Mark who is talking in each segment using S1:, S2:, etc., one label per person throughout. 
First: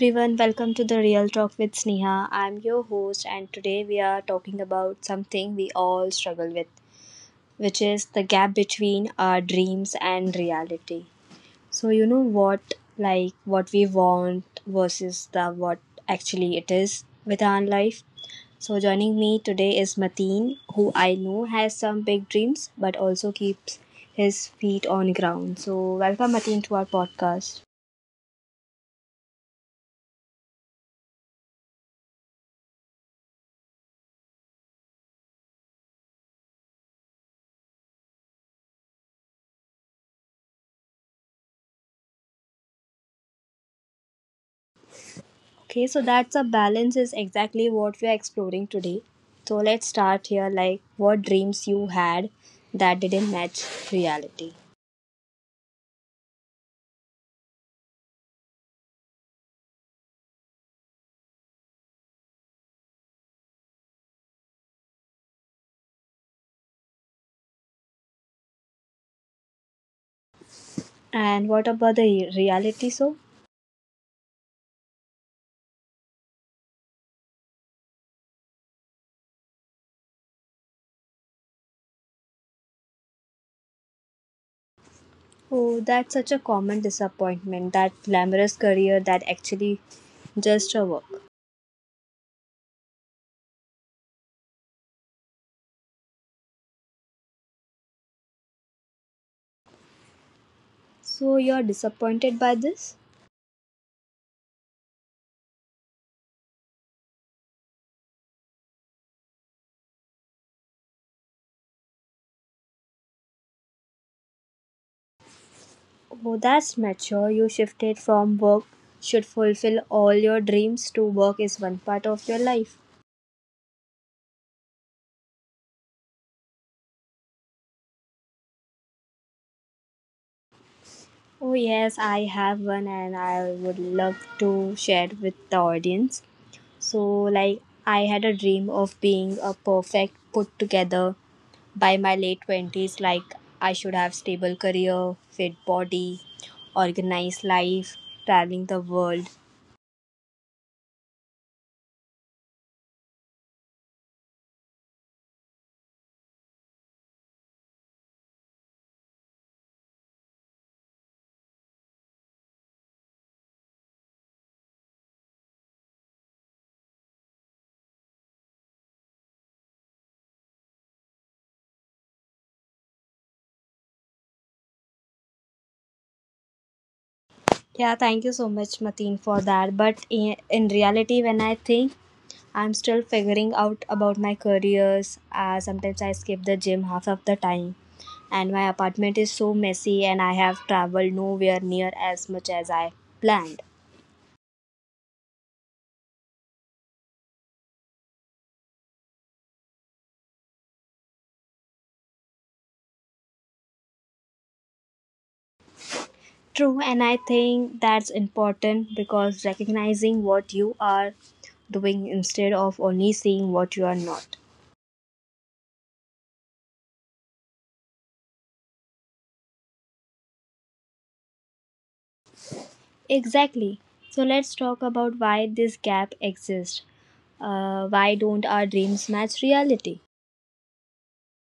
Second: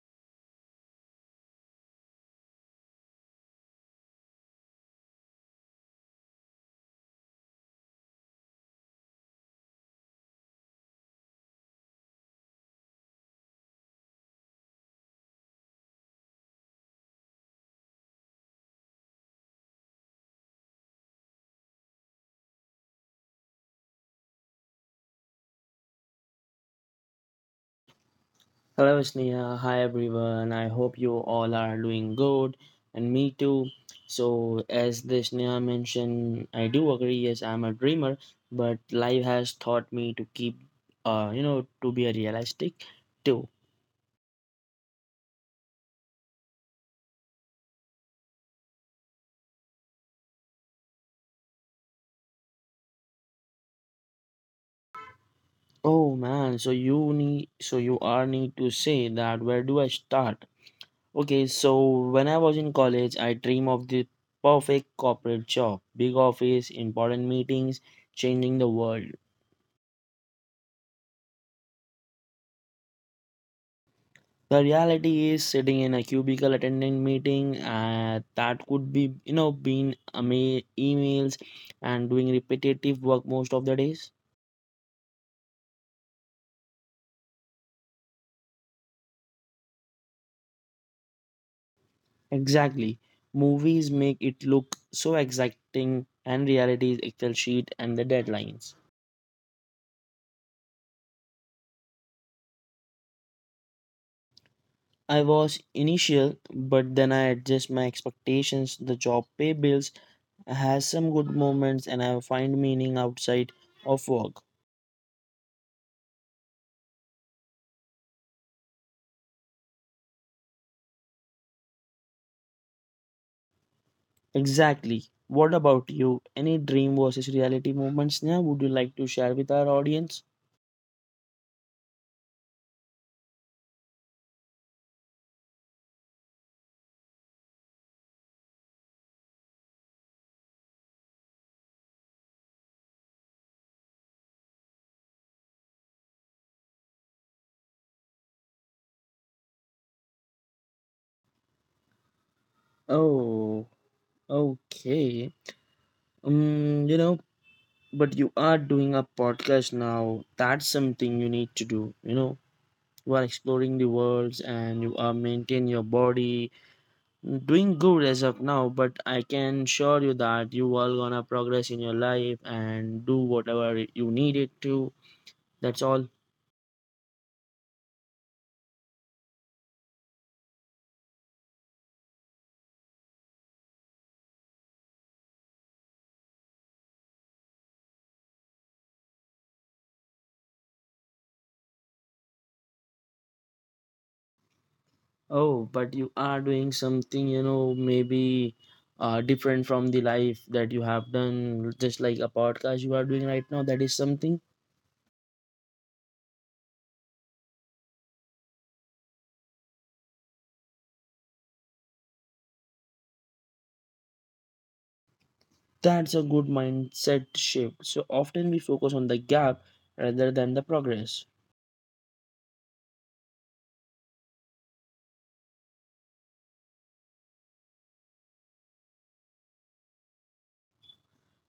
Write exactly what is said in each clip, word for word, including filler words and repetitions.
S1: everyone, welcome to the Real Talk with Sneha. I'm your host, and today we are talking about something we all struggle with, which is the gap between our dreams and reality. So, you know what, like what we want versus the what actually it is with our life. So, joining me today is Mateen, who I know has some big dreams but also keeps his feet on ground. So, welcome Mateen to our podcast.
S2: Hello, Sneha. Hi, everyone. I hope you all are doing good, and me too. So, as the Sneha mentioned, I do agree. Yes, I'm a dreamer, but life has taught me to keep, uh, you know, to be a realistic too.
S1: Okay, so that's a balance is exactly what we are exploring today. So let's start here like what dreams you had that didn't match reality.
S2: Oh man, so you need, so you are need to say that. Where do I start? Okay, so when I was in college, I dream of the perfect corporate job, big office, important meetings, changing the world.
S1: And what about the re- reality so?
S2: The reality is sitting in a cubicle attending meeting uh, that could be you know being ama- emails and doing repetitive work most of the days.
S1: Oh, that's such a common disappointment that glamorous career that actually just a work.
S2: Exactly. Movies make it look so exciting and reality is Excel sheet and the deadlines.
S1: So you're disappointed by this?
S2: I was initial but then I adjust my expectations. The job pay bills has some good moments and I find meaning outside of work.
S1: Oh, that's mature. You shifted from work should fulfill all your dreams to work is one part of your life.
S2: Exactly. What about you? Any dream versus reality moments now would you like to share with our audience?
S1: Oh, yes, I have one and I would love to share it with the audience. So, like, I had a dream of being a perfect put together by my late twenties. Like, I should have stable career, fit body, organized life, traveling the world.
S2: Oh, okay. Um, you know, but you are doing a podcast now. That's something you need to do. You know, you are exploring the worlds and you are maintaining your body. mm, Doing good as of now, but I can assure you that you are gonna progress in your life and do whatever you needed to. That's all.
S1: Yeah, thank you so much, Mateen, for that. But in, in reality, when I think I'm still figuring out about my careers. Uh, sometimes I skip the gym half of the time, and my apartment is so messy, and I have traveled nowhere near as much as I planned.
S2: Oh, but you are doing something, you know, maybe uh, different from the life that you have done, just like a podcast you are doing right now. That is something.
S1: True, and I think that's important because recognizing what you are doing instead of only seeing what you are not.
S2: That's a good mindset shift. So often we focus on the gap rather than the progress.
S1: Exactly. So let's talk about why this gap exists. Uh, why don't our dreams match reality?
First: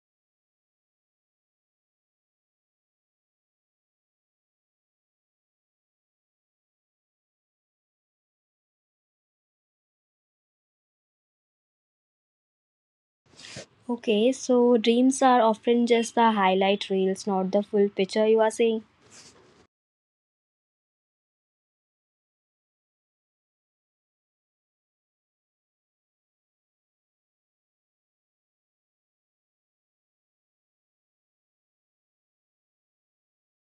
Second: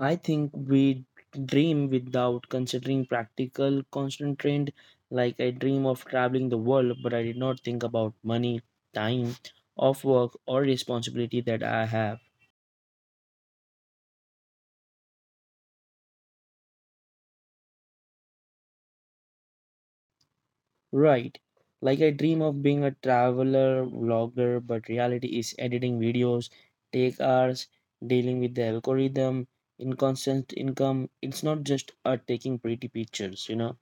S2: I think we dream without considering practical constraint. Like I dream of traveling the world, but I did not think about money, time, of work, or responsibility that I have.
S1: Okay, so dreams are often just the highlight reels, not the full picture, you are saying?
S2: Right. Like I dream of being a traveler vlogger, but reality is editing videos, take hours, dealing with the algorithm, inconstant income. It's not just uh, taking pretty pictures, you know.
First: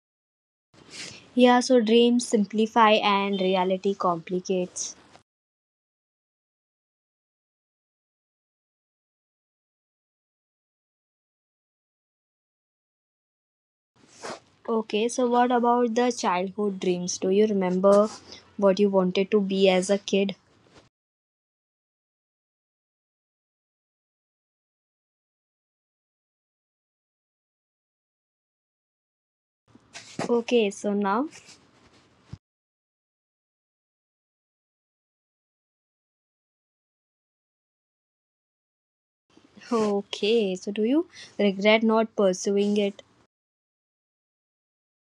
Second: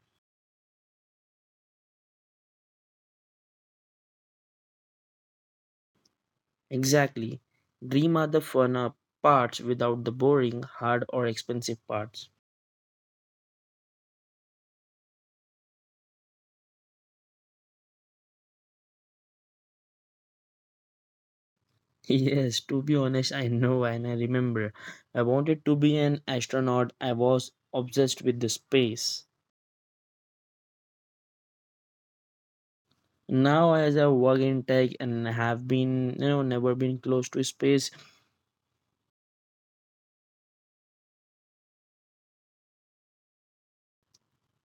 S1: Yeah, so dreams simplify and reality complicates.
S2: Exactly. Dream are the fun uh, parts without the boring, hard, or expensive parts.
S1: Okay, so what about the childhood dreams? Do you remember what you wanted to be as a kid?
S2: Yes, to be honest, I know and I remember. I wanted to be an astronaut. I was obsessed with the space.
S1: Okay, so now,
S2: Now as I work in tech and have been you know never been close to space.
S1: okay, so do you regret not pursuing it?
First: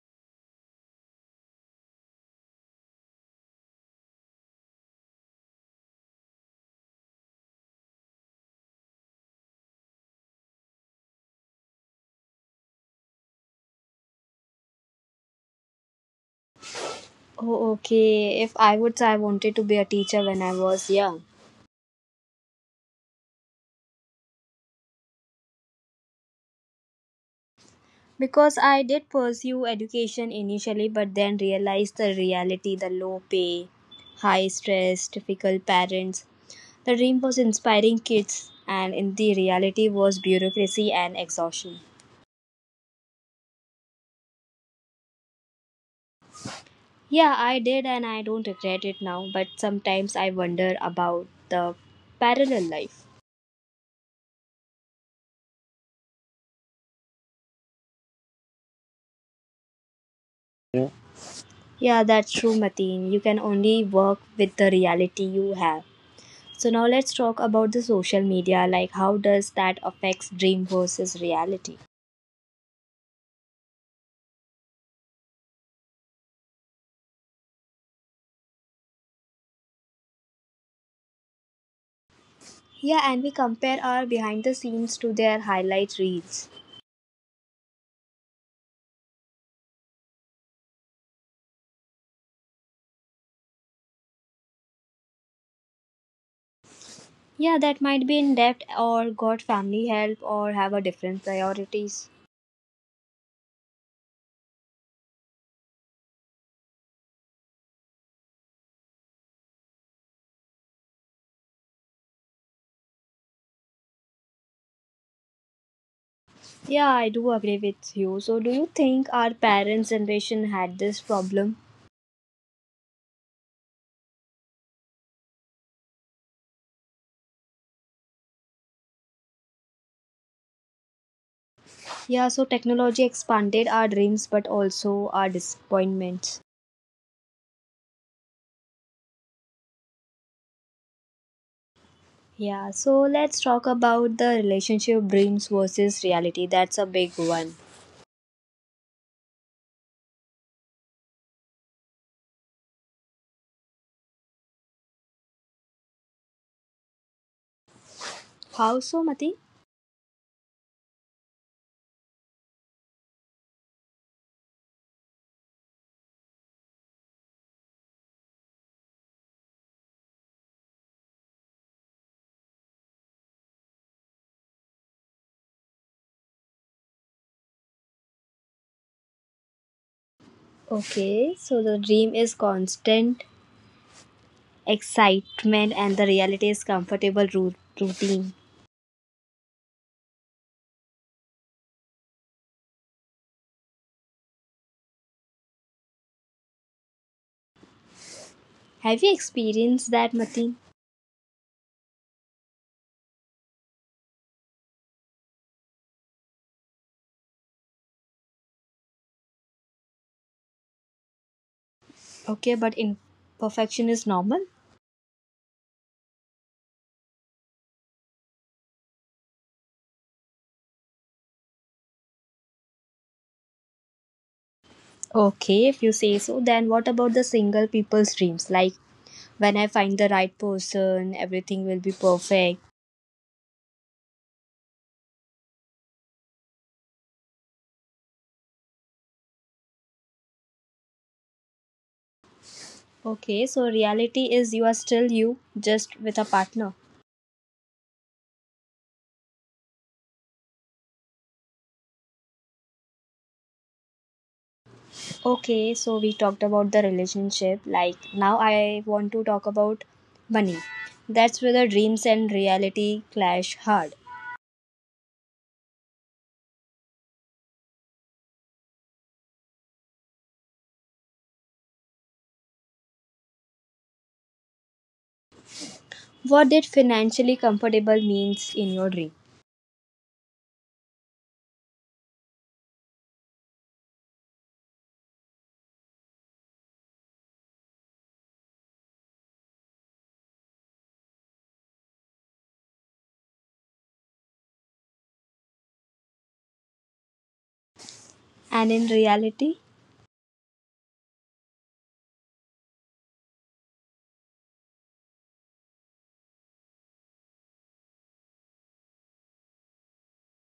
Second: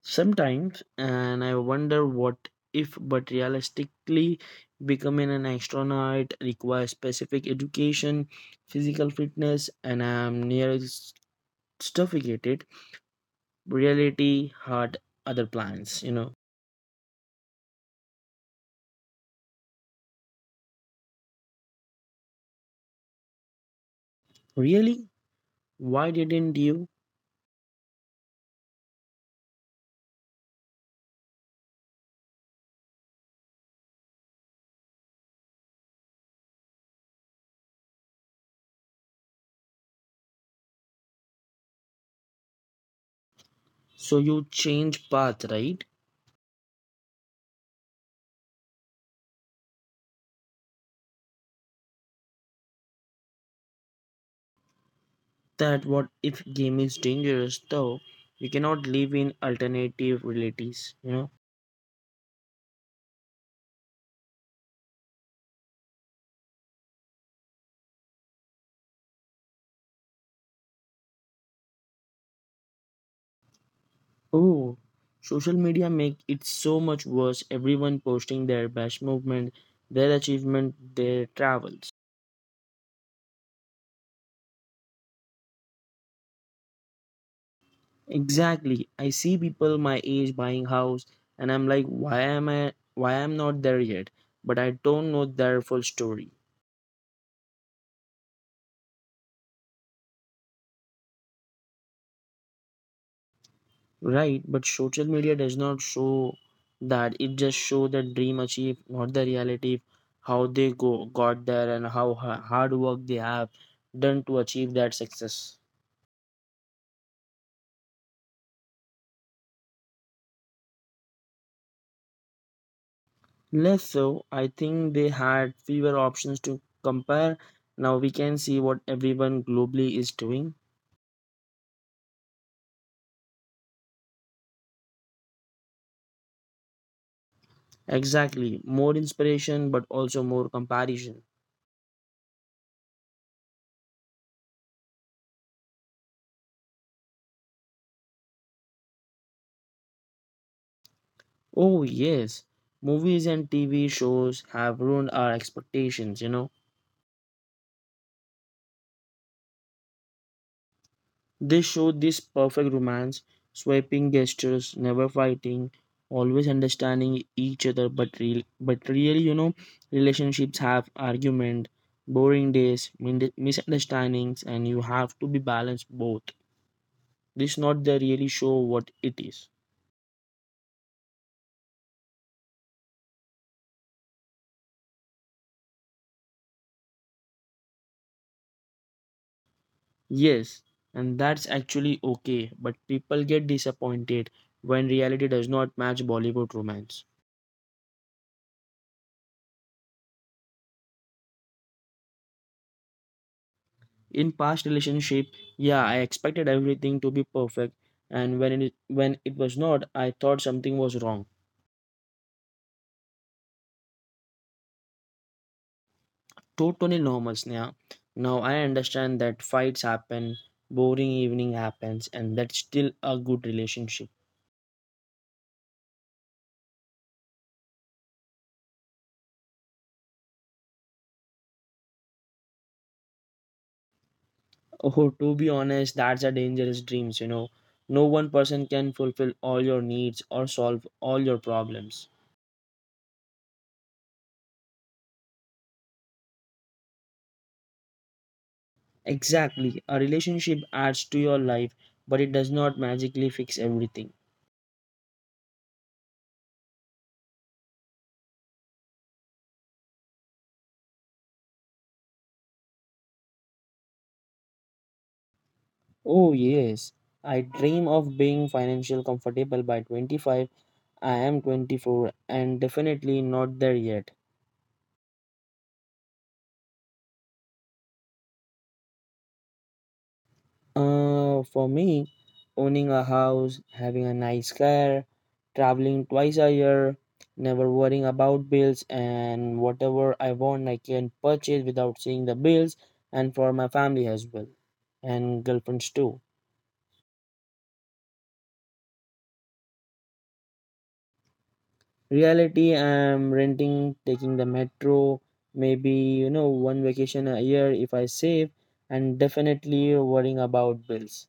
S2: Sometimes and I wonder what if, but realistically becoming an astronaut requires specific education, physical fitness, and I'm nearly s- suffocated. Reality had other plans, you know.
S1: Oh, okay, if I would say I wanted to be a teacher when I was young.
S2: Really, why didn't you?
S1: Because I did pursue education initially, but then realized the reality the low pay, high stress, difficult parents. The dream was inspiring kids, and in the reality was bureaucracy and exhaustion.
S2: So you change path, right?
S1: Yeah, I did, and I don't regret it now, but sometimes I wonder about the parallel life.
S2: That what if game is dangerous though. We cannot live in alternative realities, you know.
S1: Yeah, that's true, Mateen. You can only work with the reality you have. So now let's talk about the social media like how does that affects dream versus reality?
S2: Oh, social media make it so much worse. Everyone posting their best movement, their achievement, their travels.
S1: Yeah, and we compare our behind the scenes to their highlight reels.
S2: Exactly, I see people my age buying house and I'm like, why am i why I'm not there yet, but I don't know their full story.
S1: Yeah, that might be in depth, or got family help or have a different priorities.
S2: Right, but social media does not show that. It just show the dream achieved, not the reality, how they go got there and how ha- hard work they have done to achieve that success.
S1: Yeah, I do agree with you. So, do you think our parents' generation had this problem?
S2: Less so, I think they had fewer options to compare. Now we can see what everyone globally is doing.
S1: Yeah, so technology expanded our dreams but also our disappointments.
S2: Exactly, more inspiration, but also more comparison.
S1: Yeah, so let's talk about the relationship dreams versus reality. That's a big one.
S2: Oh yes, movies and T V shows have ruined our expectations. You know,
S1: How so, Mati?
S2: they show this perfect romance, swiping gestures, never fighting, always understanding each other. But real, but really, you know, relationships have argument, boring days, min- misunderstandings, and you have to be balanced both. This not the really show what it is.
S1: Okay, so the dream is constant excitement and the reality is comfortable ru- routine.
S2: Yes, and that's actually okay. But people get disappointed when reality does not match Bollywood romance.
S1: Have you experienced that, Mati?
S2: In past relationship, yeah, I expected everything to be perfect, and when it when it was not I thought something was wrong.
S1: Okay, but imperfection is normal.
S2: Totally normal, Sneha. Now I understand that fights happen, boring evening happens, and that's still a good relationship.
S1: Okay, if you say so, then what about the single people's dreams? Like when I find the right person, everything will be perfect.
S2: Oh, to be honest, that's a dangerous dreams, you know. No one person can fulfill all your needs or solve all your problems.
S1: Okay, so reality is you are still you, just with a partner.
S2: Exactly, a relationship adds to your life, but it does not magically fix everything.
S1: Okay, so we talked about the relationship. Like now, I want to talk about money. That's where the dreams and reality clash hard.
S2: Oh, yes. I dream of being financially comfortable by twenty-five. I am twenty-four and definitely not there yet.
S1: What did financially comfortable means in your dream
S2: Uh, for me, owning a house, having a nice car, traveling twice a year, never worrying about bills, and whatever I want, I can purchase without seeing the bills, and for my family as well, and girlfriends too.
S1: and in reality?
S2: Reality, I'm renting, taking the metro, maybe, you know, one vacation a year if I save, and definitely worrying about bills.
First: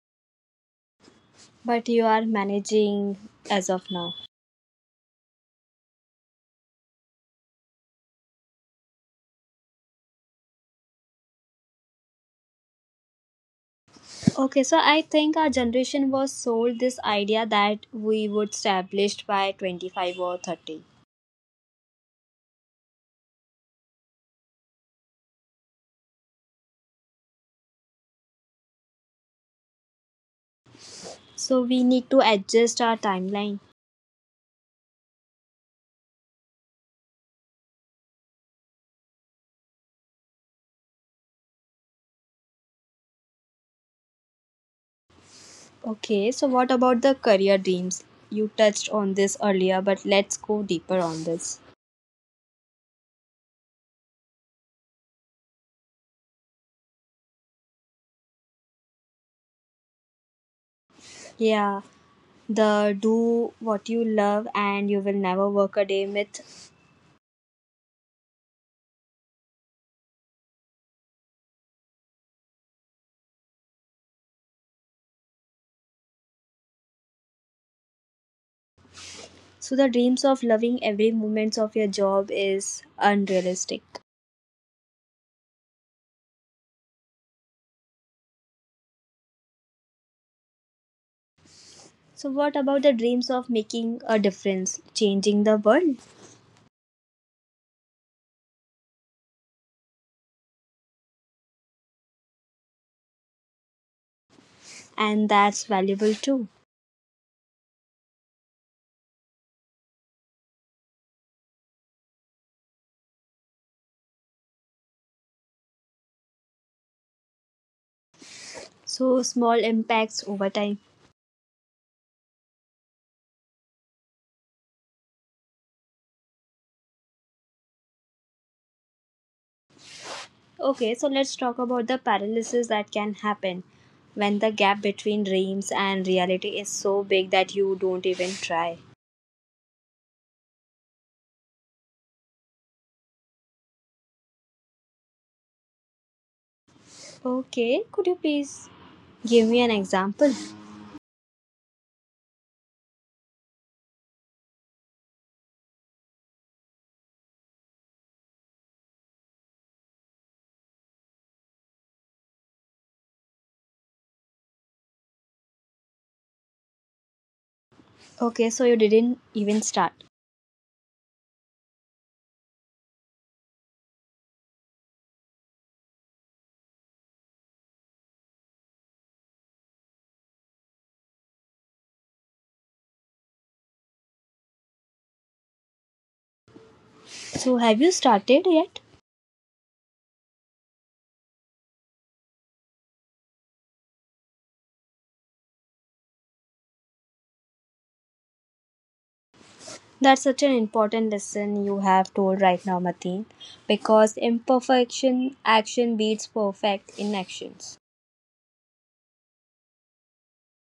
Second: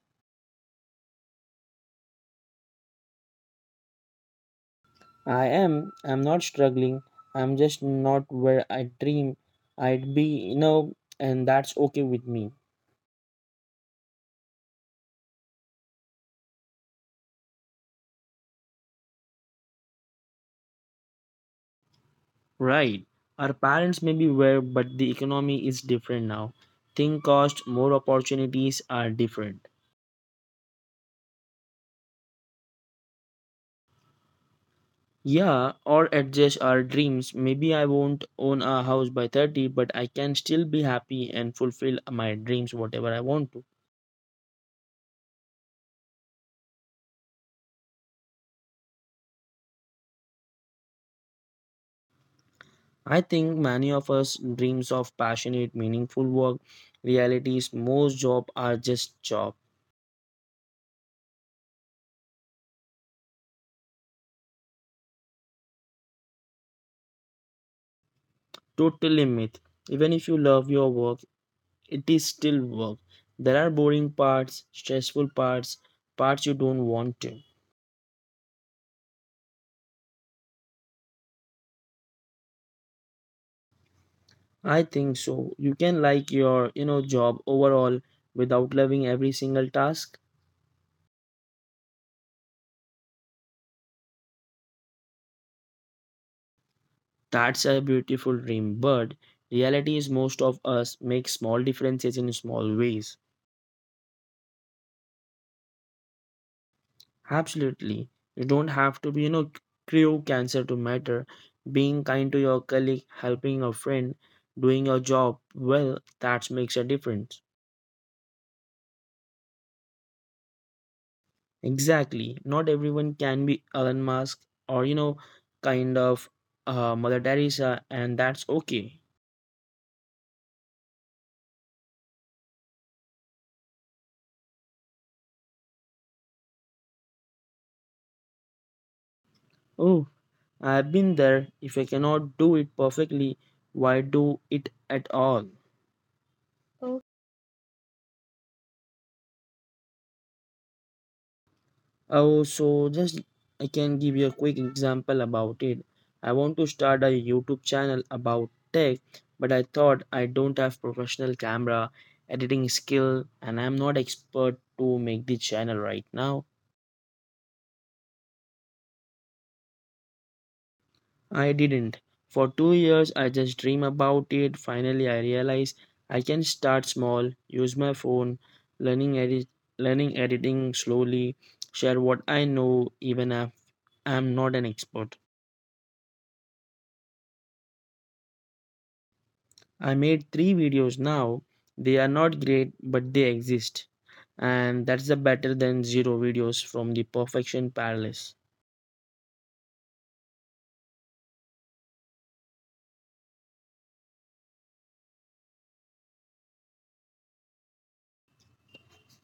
S1: But you are managing as of now.
S2: I am, I'm not struggling, I'm just not where I dream I'd be, you know, and that's okay with me.
S1: Okay, so I think our generation was sold this idea that we would established by twenty-five or thirty.
S2: Right. Our parents may be where, but the economy is different now. Thing cost, more opportunities are different.
S1: So we need to adjust our timeline.
S2: Yeah, or adjust our dreams. Maybe I won't own a house by thirty, but I can still be happy and fulfill my dreams, whatever I want to.
S1: Okay, so what about the career dreams? You touched on this earlier, but let's go deeper on this.
S2: I think many of us dreams of passionate, meaningful work. Reality is most job are just job.
S1: Yeah, the do what you love and you will never work a day myth.
S2: Totally myth. Even if you love your work, it is still work. There are boring parts, stressful parts, parts you don't want to.
S1: So the dreams of loving every moment of your job is unrealistic.
S2: I think so. You can like your, you know, job overall without loving every single task.
S1: So what about the dreams of making a difference, changing the world?
S2: That's a beautiful dream, but reality is most of us make small differences in small ways.
S1: And that's valuable too.
S2: Absolutely. You don't have to be, you know, crew cancer to matter. Being kind to your colleague, helping a friend, doing your job well, that makes a difference.
S1: So small impacts over time.
S2: Exactly. Not everyone can be Elon Musk or, you know, kind of uh, Mother Teresa, and that's okay.
S1: Okay, so let's talk about the paralysis that can happen when the gap between dreams and reality is so big that you don't even try.
S2: Oh, I've been there. If I cannot do it perfectly, why do it at all?
S1: Okay, could you
S2: Oh,
S1: please give me an example?
S2: Oh, so just I can give you a quick example about it. I want to start a YouTube channel about tech, but I thought I don't have professional camera editing skill and I'm not expert to make the channel right now.
S1: Okay, so you didn't even start.
S2: I didn't. For two years I just dream about it. Finally I realized I can start small, use my phone, learning edit learning editing slowly, share what I know even if I'm not an expert.
S1: So have you started yet?
S2: I made three videos now. They are not great, but they exist. And that's the better than zero videos from the perfection palace.
S1: That's such an important lesson you have told right now, Mateen, because imperfection action beats perfect inactions.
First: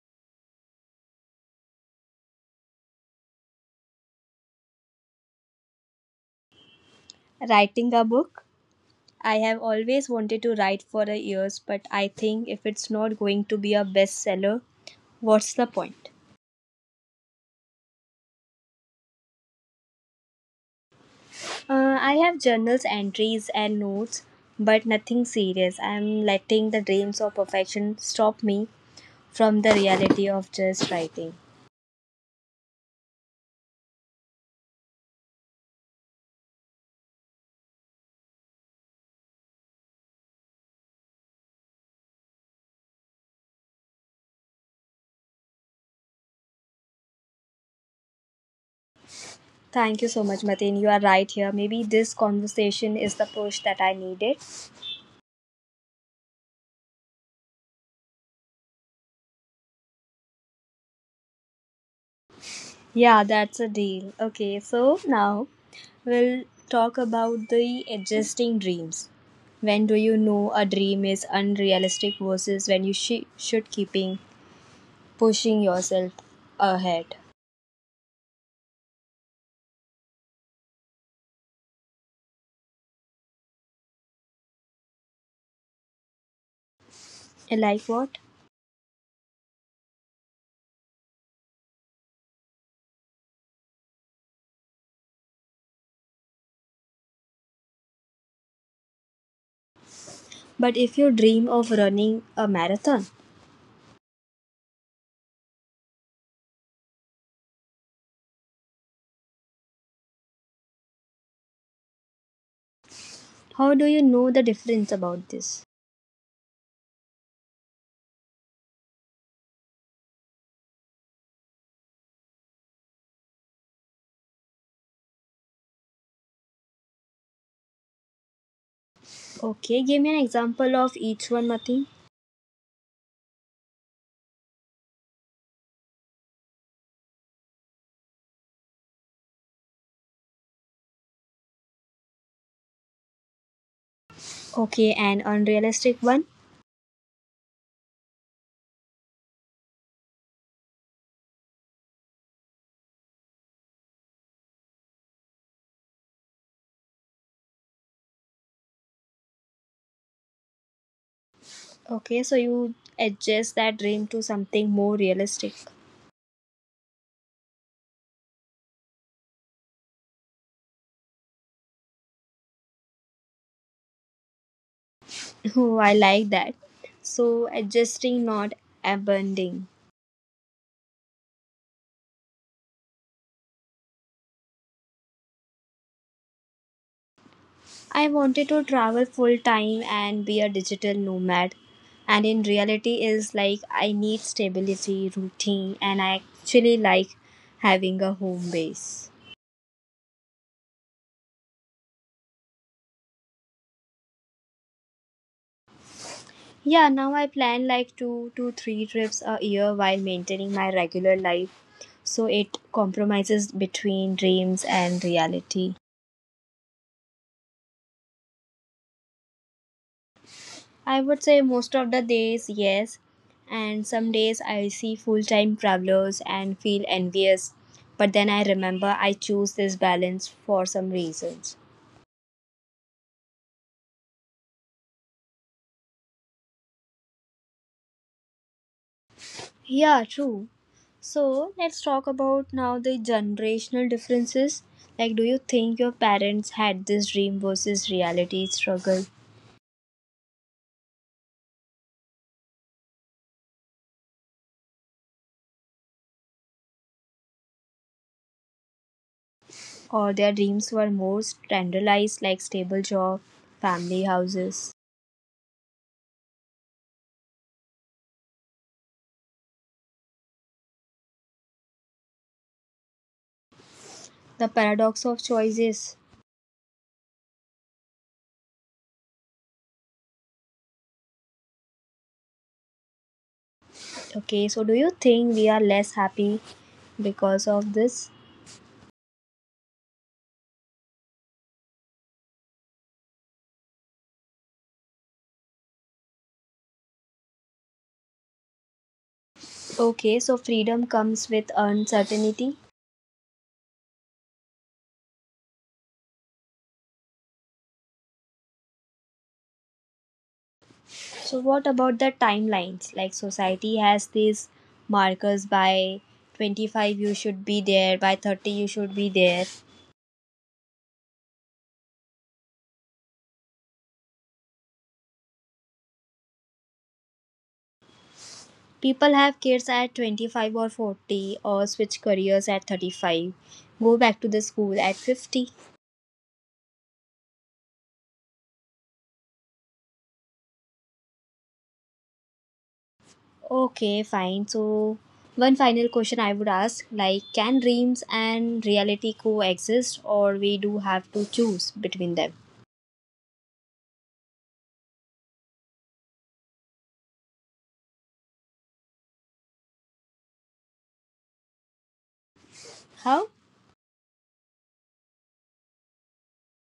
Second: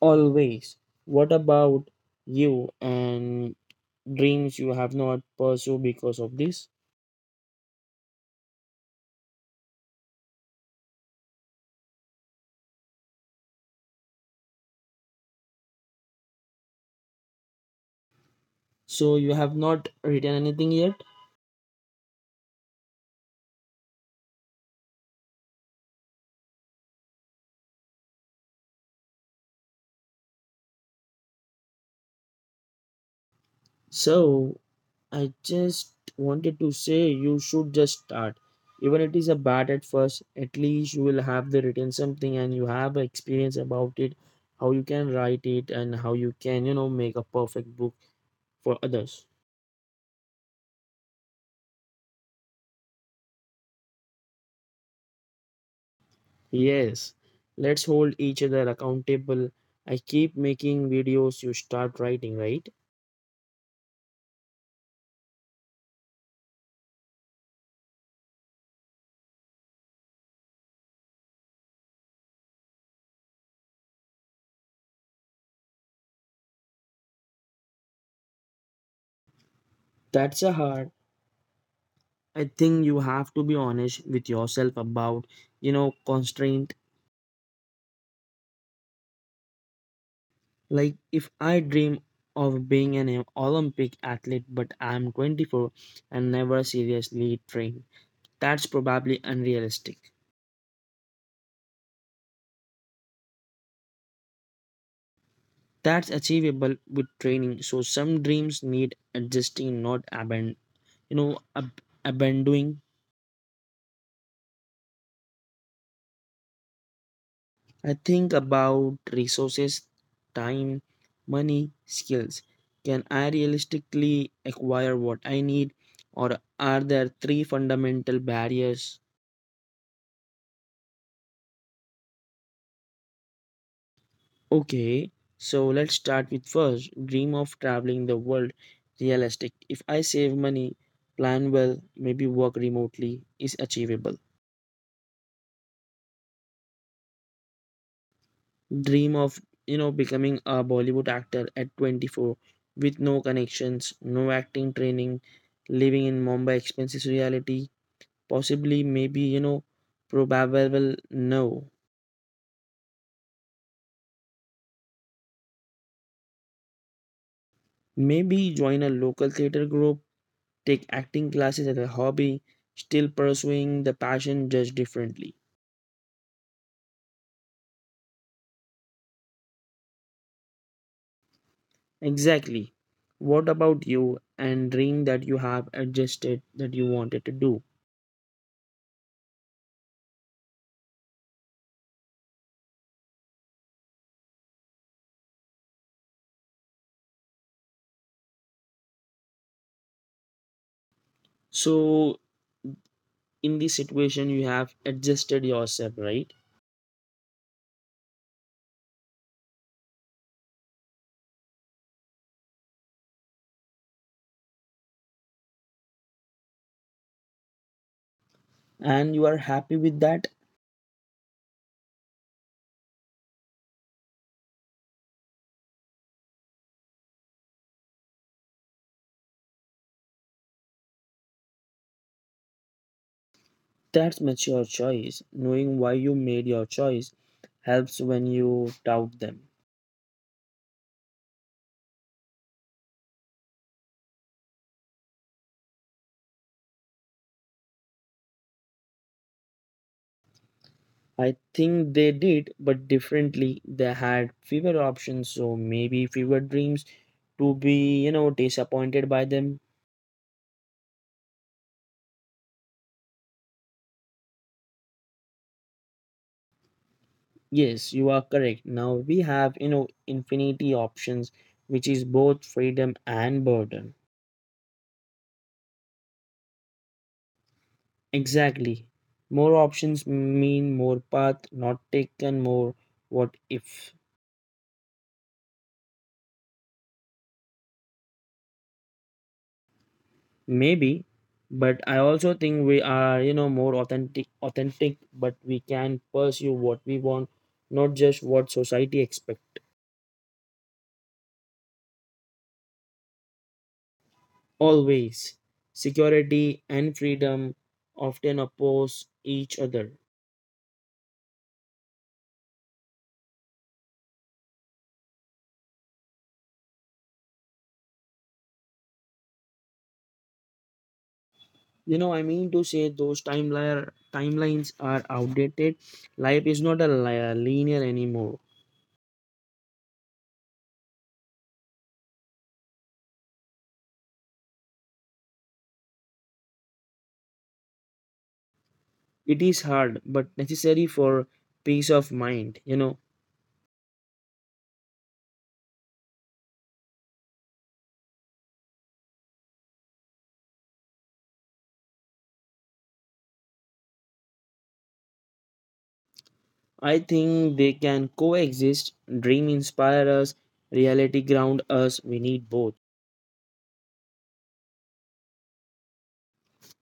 S2: Always. What about you and dreams you have not pursued because of this?
S1: Writing a book? I have always wanted to write for a years, but I think if it's not going to be a bestseller, what's the point?
S2: So you have not written anything yet?
S1: Uh, I have journals, entries, and notes, but nothing serious. I'm letting the dreams of perfection stop me from the reality of just writing.
S2: So I just wanted to say you should just start. Even it is a bad at first, at least you will have the written something and you have a experience about it, how you can write it and how you can, you know, make a perfect book for others.
S1: Thank you so much, Mateen. You are right here. Maybe this conversation is the push that I needed.
S2: Yes. Let's hold each other accountable. I keep making videos, you start writing, right?
S1: Yeah, that's a deal. Okay, so now we'll talk about the adjusting dreams. When do you know a dream is unrealistic versus when you sh- should keeping pushing yourself ahead?
S2: That's a hard. I think you have to be honest with yourself about, you know, constraint.
S1: Like what?
S2: Like if I dream of being an Olympic athlete but I'm twenty-four and never seriously trained, that's probably unrealistic.
S1: But if you dream of running a marathon,
S2: That's achievable with training. So some dreams need adjusting, not abandon, you know, ab- abandoning.
S1: how do you know the difference about this?
S2: I think about resources, time, money, skills. Can I realistically acquire what I need or are there three fundamental barriers?
S1: Okay, give me an example of each one, Mateen.
S2: Okay, so let's start with first dream of traveling the world realistic. If I save money, plan well, maybe work remotely is achievable.
S1: Okay, an unrealistic one.
S2: Dream of, you know, becoming a Bollywood actor at twenty-four with no connections, no acting training, living in Mumbai expenses reality, possibly maybe, you know, probable no.
S1: Okay, so you adjust that dream to something more realistic.
S2: Maybe join a local theater group, take acting classes as a hobby, still pursuing the passion just differently.
S1: Oh, I like that. So, adjusting, not abandoning.
S2: Exactly. What about you and dream that you have adjusted that you wanted to do?
S1: I wanted to travel full time and be a digital nomad. And in reality, is like I need stability, routine, and I actually like having a home base.
S2: So, in this situation, you have adjusted yourself, right?
S1: Yeah, now I plan like two to three trips a year while maintaining my regular life. So it compromises between dreams and reality.
S2: And you are happy with that.
S1: I would say most of the days, yes. And some days I see full time travelers and feel envious. But then I remember I choose this balance for some reasons.
S2: That's mature choice. Knowing why you made your choice helps when you doubt them.
S1: Yeah, true. So let's talk about now the generational differences. Like, do you think your parents had this dream versus reality struggle,
S2: I think they did, but differently. They had fewer options, so maybe fewer dreams to be, you know, disappointed by them.
S1: or their dreams were more standardized, like stable job, family houses?
S2: Yes, you are correct. Now we have, you know, infinity options, which is both freedom and burden.
S1: The paradox of choices.
S2: Exactly. More options mean more path not taken, more what if.
S1: Okay, so do you think we are less happy because of this?
S2: Maybe. But I also think we are, you know, more authentic authentic, but we can pursue what we want, not just what society expects.
S1: Okay, so freedom comes with uncertainty.
S2: Always. Security and freedom often oppose each other.
S1: So, what about the timelines? Like, society has these markers by twenty-five you should be there, by thirty you should be there.
S2: You know, I mean to say those timeline timelines are outdated. Life is not a li- linear anymore.
S1: People have kids at twenty-five or forty or switch careers at thirty-five, go back to the school at fifty.
S2: It is hard but necessary for peace of mind, you know.
S1: Okay, fine. So, one final question I would ask like, can dreams and reality coexist, or we do have to choose between them?
S2: I think they can coexist. Dream inspire us, reality ground us, we need both.
S1: How?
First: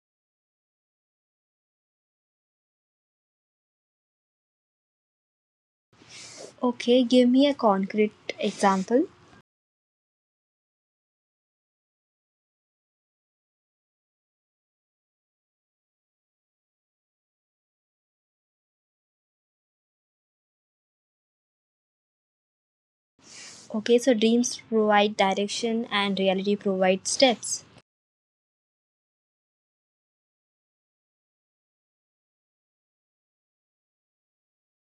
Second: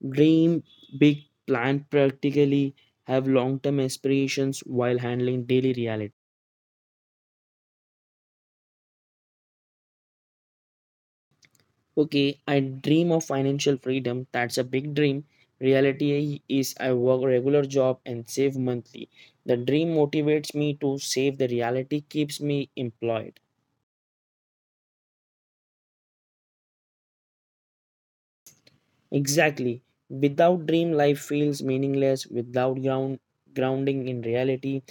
S2: Dream big, plan practically, have long term aspirations while handling daily reality.
S1: Okay, give me a concrete example.
S2: Okay, I dream of financial freedom. That's a big dream. Reality is I work a regular job and save monthly. The dream motivates me to save. The reality keeps me employed.
S1: Okay, so dreams provide direction and reality provides steps.
S2: Exactly. Without dream life feels meaningless. Without ground grounding in reality,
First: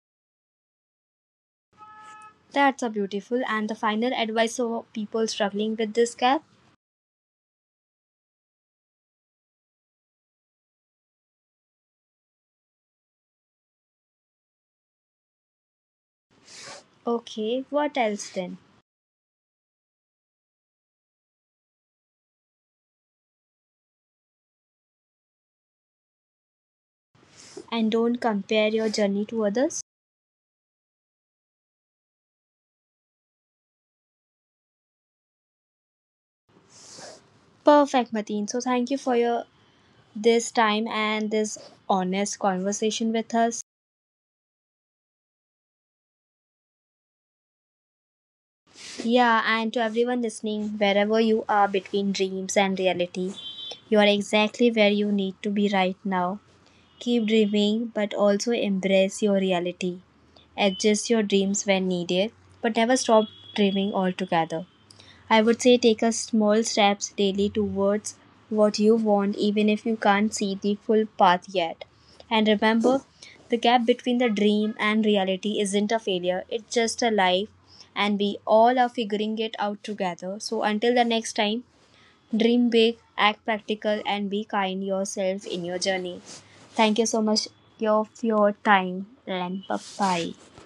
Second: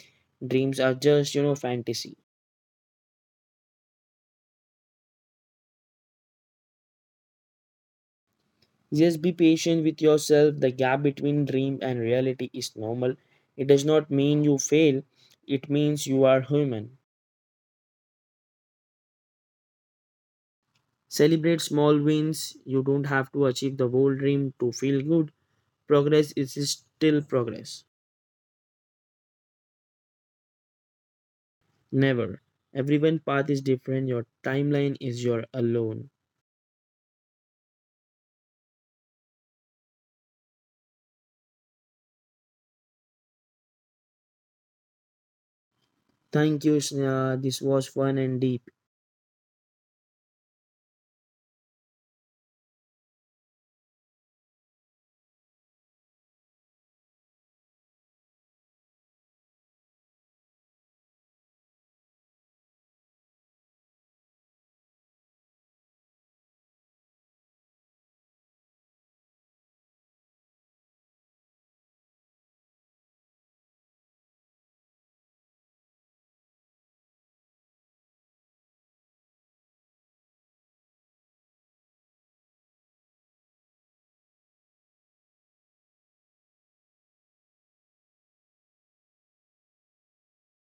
S2: dreams are just, you know, fantasy.
S1: That's a beautiful and the final advice for people struggling with this gap.
S2: Just be patient with yourself. The gap between dream and reality is normal. It does not mean you fail. It means you are human.
S1: Okay, what else then?
S2: Celebrate small wins. You don't have to achieve the whole dream to feel good. Progress is still progress.
S1: And don't compare your journey to others.
S2: Never. Everyone's path is different. Your timeline is your alone.
S1: Perfect, Mateen. So, thank you for your this time and this honest conversation with us.
S2: Thank you, Sneha. This was fun and deep.
S1: Yeah, and to everyone listening, wherever you are between dreams and reality, you are exactly where you need to be right now. Keep dreaming, but also embrace your reality. Adjust your dreams when needed, but never stop dreaming altogether. I would say take a small steps daily towards what you want even if you can't see the full path yet. And remember, the gap between the dream and reality isn't a failure, it's just a life and we all are figuring it out together. So until the next time, dream big, act practical and be kind yourself in your journey. Thank you so much of your time and bye bye.